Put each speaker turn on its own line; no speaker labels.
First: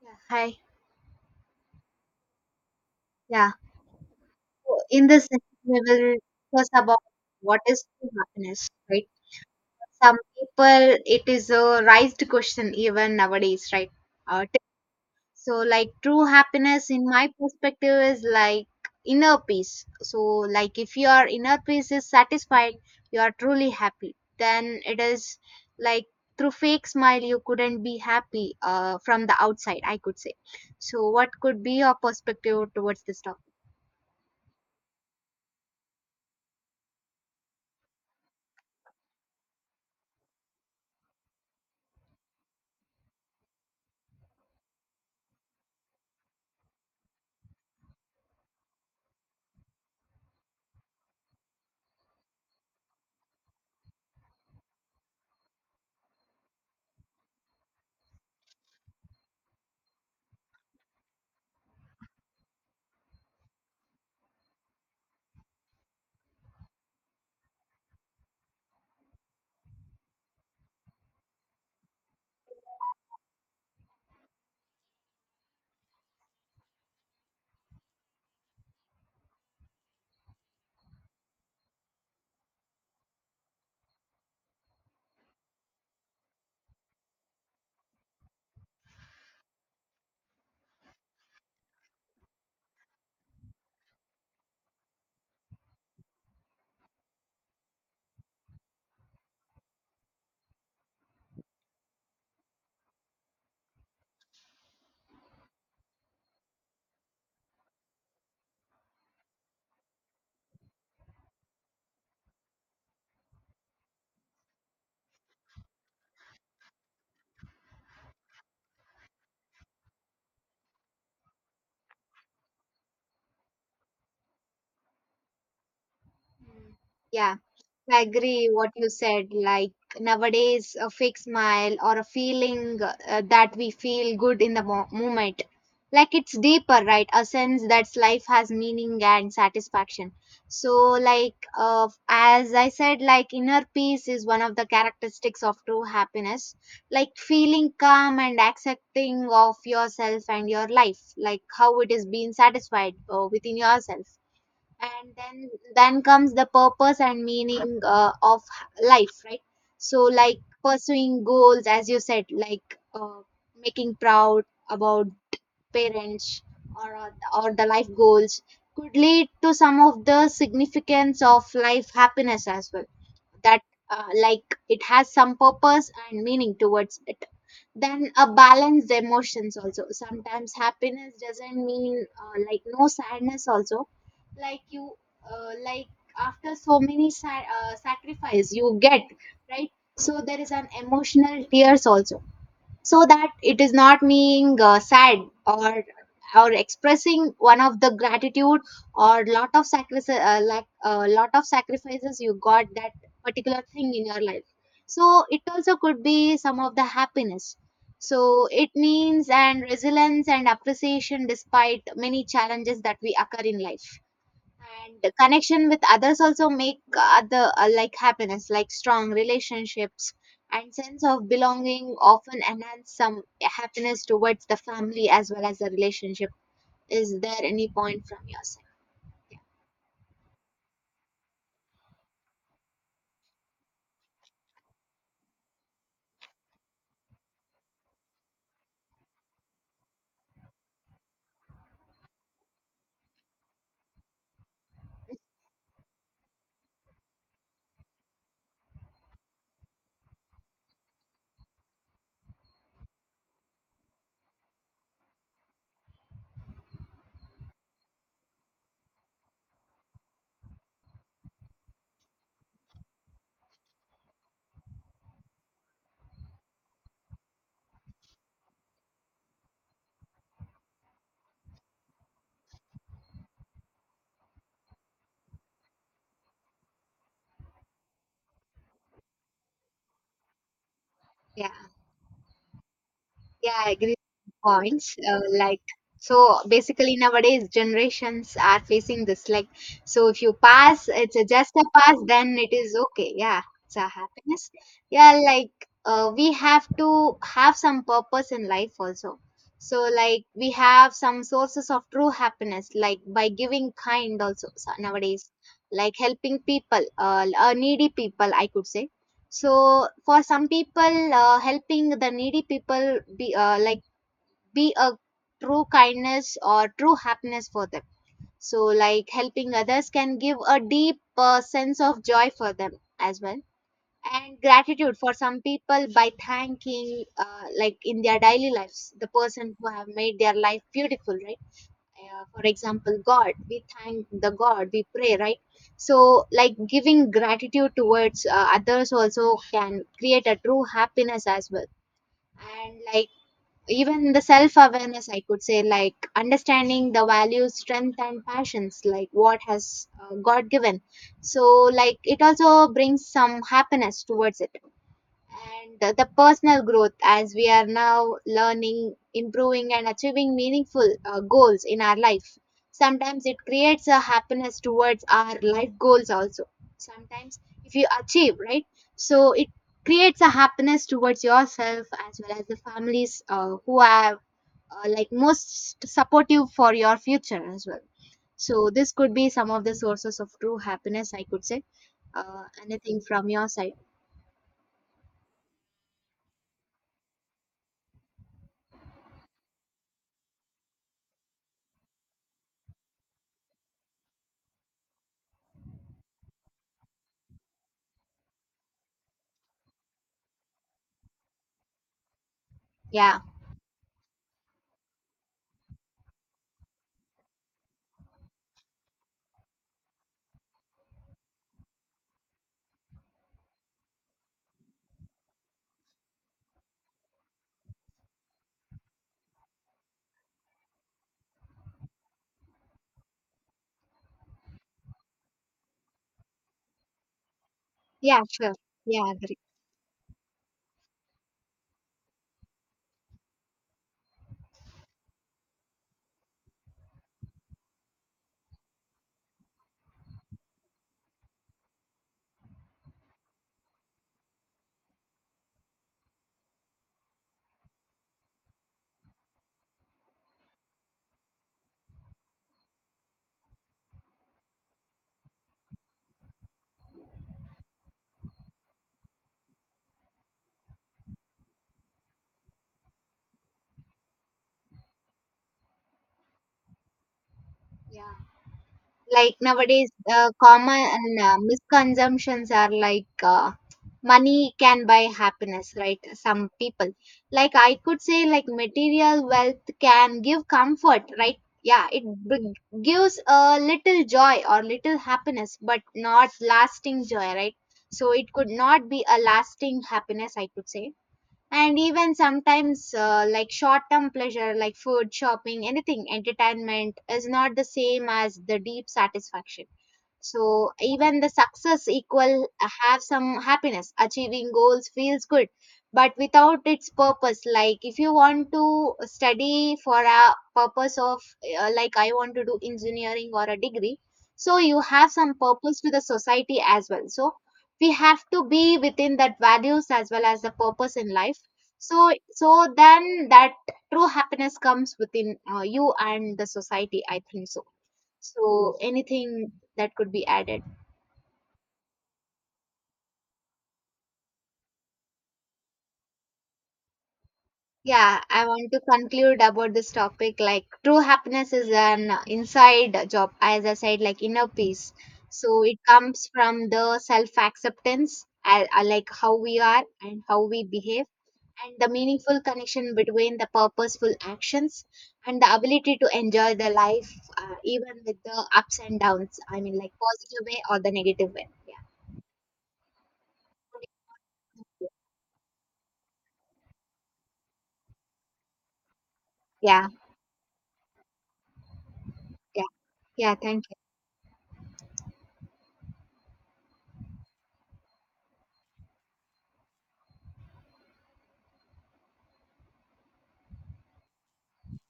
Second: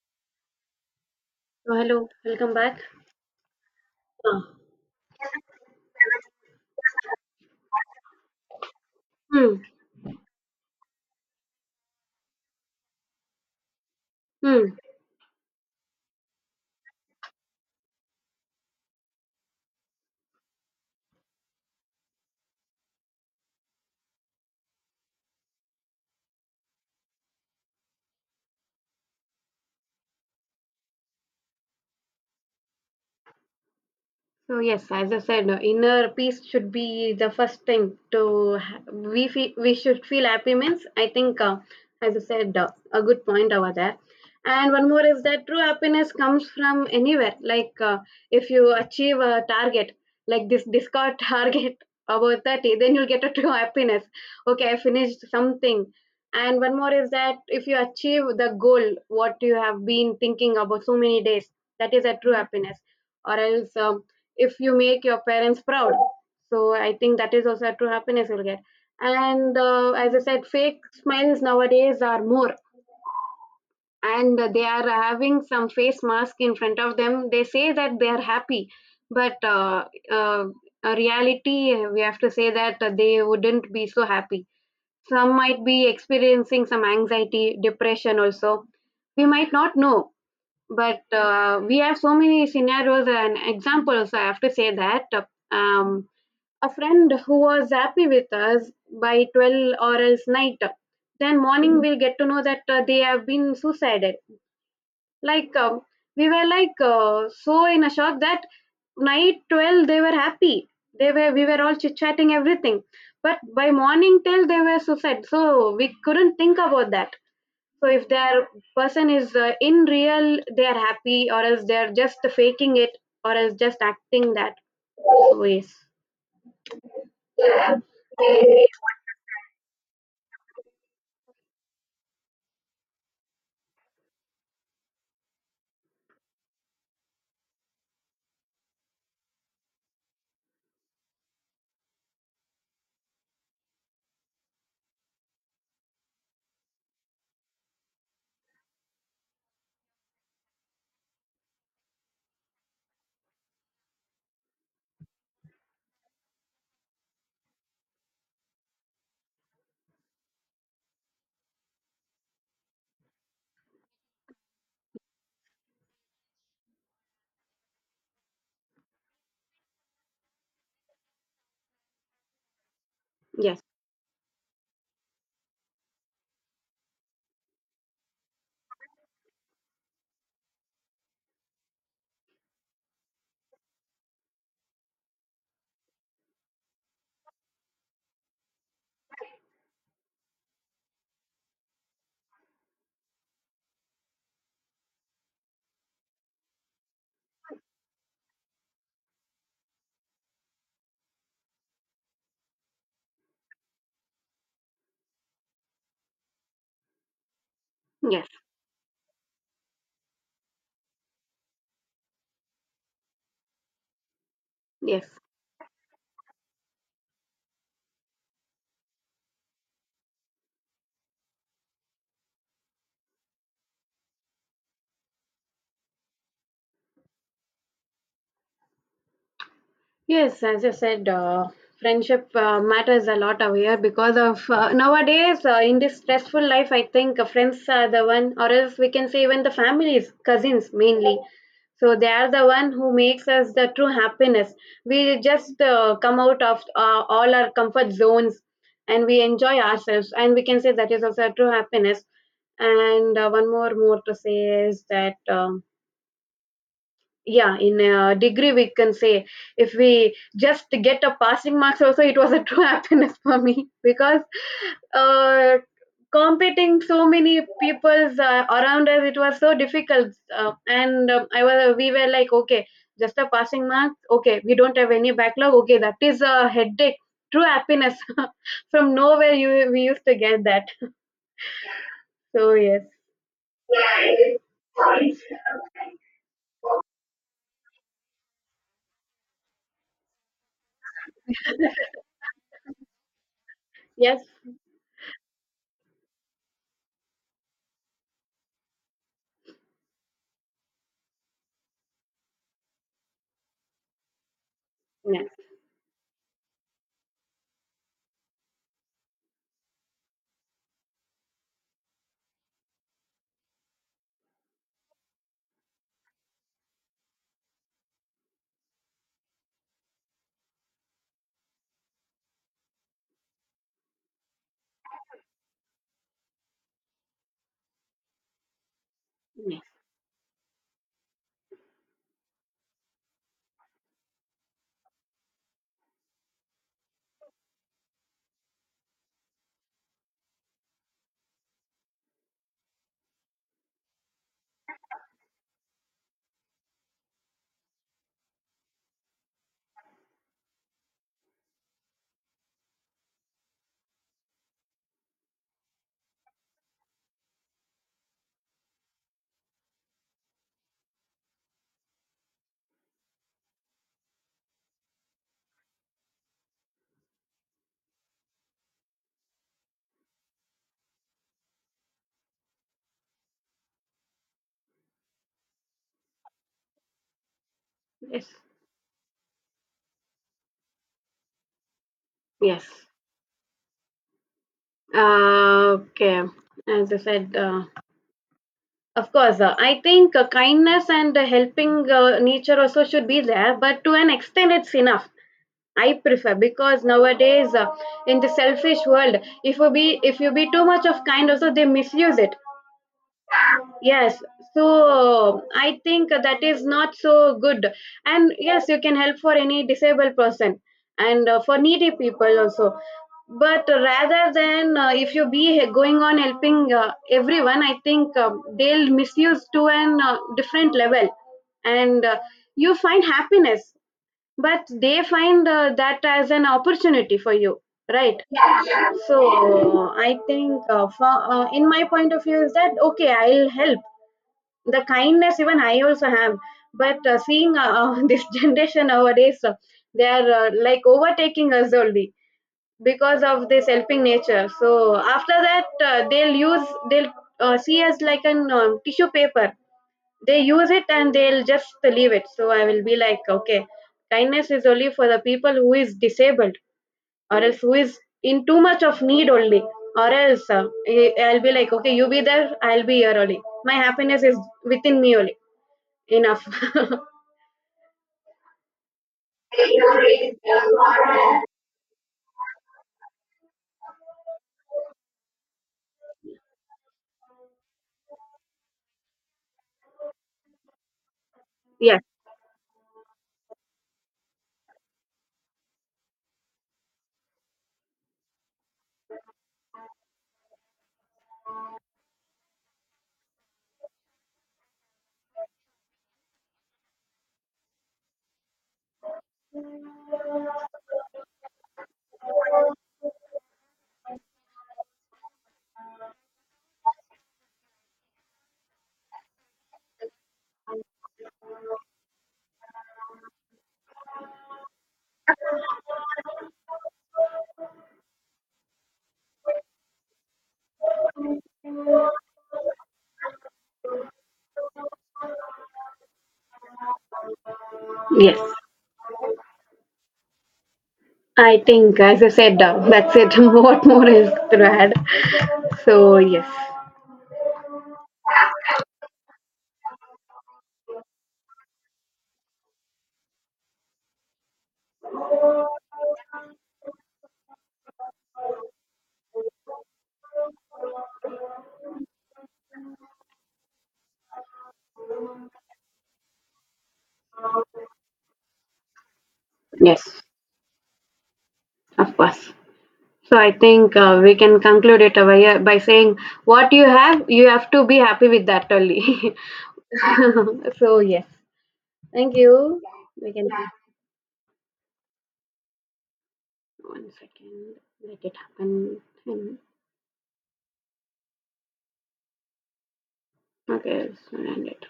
Yeah, hi.
So hello, welcome back.
Yeah.
Uh,
So in this, session, we will discuss about what is true happiness, right?
Hmm,
Some people, it is a raised question even nowadays, right? Uh, t-
hmm.
so, like, true happiness, in my perspective, is like inner peace. So, like, if your inner peace is satisfied, you are truly happy. Then it is like through fake smile, you couldn't be happy from the outside, I could say. So, what could be your perspective towards this topic?
So yes, as I said, inner peace should be the first thing to ha- we fe- we should feel happy means. I think, as I said, a good point over there. And one more is that true happiness comes from anywhere. Like if you achieve a target, like this Discord target about 30, then you'll get a true happiness. Okay, I finished something. And one more is that if you achieve the goal, what you have been thinking about so many days, that is a true happiness, or else if you make your parents proud, so I think that is also a true happiness you'll get. And as I said, fake smiles nowadays are more, and they are having some face mask in front of them, they say that they are happy, but uh, a reality we have to say that they wouldn't be so happy. Some might be experiencing some anxiety depression also, we might not know, but we have so many scenarios and examples, I have to say that um, a friend who was happy with us by 12 or else night. Then morning we'll get to know that they have been suicided. Like we were like so in a shock that night 12 they were happy. They were we were all chit chatting everything, but by morning till they were suicide. So we couldn't think about that. So if their person is in real, they are happy, or else they are just faking it, or else just acting that. So yes,
Yeah. I agree what you said. Like nowadays, a fake smile or a feeling that we feel good in the moment, like it's deeper, right? A sense that life has meaning and satisfaction. So, like, as I said, like inner peace is one of the characteristics of true happiness. Like feeling calm and accepting of yourself and your life, like how it is being satisfied within yourself and then comes the purpose and meaning of life, right? So, like pursuing goals, as you said, like making proud about parents, or uh, or the life goals could lead to some of the significance of life happiness as well.
yes,
That like it has some purpose and meaning towards it, then a balanced emotions also. Sometimes happiness doesn't mean like no sadness also. Like you uh, like after so many sacrifice you get, right? So there is an emotional tears also, so that it is not being sad, or or expressing one of the gratitude or lot of sacrifice, lot of sacrifices you got that particular thing in your life. So it also could be some of the happiness,
yes,
so it means and resilience and appreciation despite many challenges that we occur in life. And
yes.
the connection with others also make other like happiness, like strong relationships and sense of belonging often enhance some happiness towards the family as well as the relationship. Is there any point from your side?
Yes, as you said, friendship matters a lot over here because of nowadays in this stressful life, I think friends are the one, or else we can say even the families, cousins mainly. So they are the one who makes us the true happiness. We just come out of all our comfort zones, and we enjoy ourselves, and we can say that is also a true happiness. And one more to say is that, yeah, in a degree we can say, if we just get a passing marks also, it was a true happiness for me, because uh, competing so many people's around us it was so difficult, and I was we were like, okay, just a passing mark, okay we don't have any backlog, okay that is a headache, true happiness from nowhere you we used to get that.
Yeah.
So yes,
Yeah, I agree with your points. Like, so basically nowadays generations are facing this. Like, so if you pass, it's a just a pass, then it is okay. Yeah, it's a
yes,
happiness. Yeah, like we have to have some purpose in life also. So like we have some sources of true happiness, like by giving kind also. So
yes,
nowadays, like helping people, needy people, I could say. So for some people, helping the needy people be like be a true kindness or true happiness for them. So like helping others can give a deep sense of joy for them as well, and gratitude for some people by thanking like in their daily lives the person
yes,
who have made their life beautiful, right? For example God, we thank the God, we pray, right? So like giving gratitude towards others also can create a true happiness as well. And like even the self awareness, I could say, like understanding the values, strength and passions, like what has God given. So like it also brings some happiness towards it, and the personal growth as we are now learning, improving and achieving meaningful goals in our life. Sometimes it creates a happiness towards our life goals also. Sometimes if you achieve, right? So it creates a happiness towards yourself as well as the families who are like most supportive for your future as well.
yes,
So this could be some of the sources of true happiness, I could say.
yes.
Anything from your side?
Okay, as I said, of course, I think kindness and helping nature also should be there, but to an extent, it's enough. I prefer, because nowadays in the selfish world, if you be too much of kind, also they misuse it.
Yeah.
Yes, so I think that is not so good. And yes, you can help for any disabled person, and for needy people also. But rather than if you be going on helping everyone, I think they'll misuse to an different level, and you find happiness, but they find that as an opportunity for you,
Yeah,
right?
sure.
Yeah.
Yeah, agree.
So I think for, in my point of view is that, okay, I'll help. The kindness even I also have, but seeing this generation nowadays they are like overtaking us only because of this helping nature, so after that they'll see us like an tissue paper, they use it and they'll just leave it. So I will be like, okay, kindness is only for the people who is disabled, or else who is in too much of need only, or else I'll be like, okay, you be there, I'll be here only. My happiness is within me only. Enough.
Yeah. Like nowadays, common misconceptions are like money can buy happiness, right? Some people. Like I could say, like material wealth can give comfort, right? Yeah,
Yes,
it b- gives a little joy or little happiness, but not lasting joy, right? So it could not be a lasting happiness, I could say. And even sometimes like short term pleasure, like food, shopping, anything, entertainment is not the same as the deep satisfaction. So even the success equal have some happiness, achieving goals feels good, but without its purpose. Like if you want to study for a purpose of like I want to do engineering or a degree, so you have some purpose to the society as well. So we have to be within that values as well as the purpose in life. So then that true happiness comes within you and the society, I think so.
yes.
So anything that could be added?
I think, as I said, that's it. What more is to add? So, yes,
Yeah, I want to conclude about this topic. Like true happiness is an inside job, as I said, like inner peace. So it comes from the self acceptance, like how we are and how we behave, and the meaningful connection between the purposeful actions and the ability to enjoy the life, even with the ups and downs. I mean, like
yes,
positive way or the negative way.
of course. So, I think we can conclude it by saying, what you have to be happy with that only.
Yeah, yeah,
So, yes, thank
yeah,
you. We
yeah.
can
Thank
one second, let it happen. Hmm. Okay, so end it.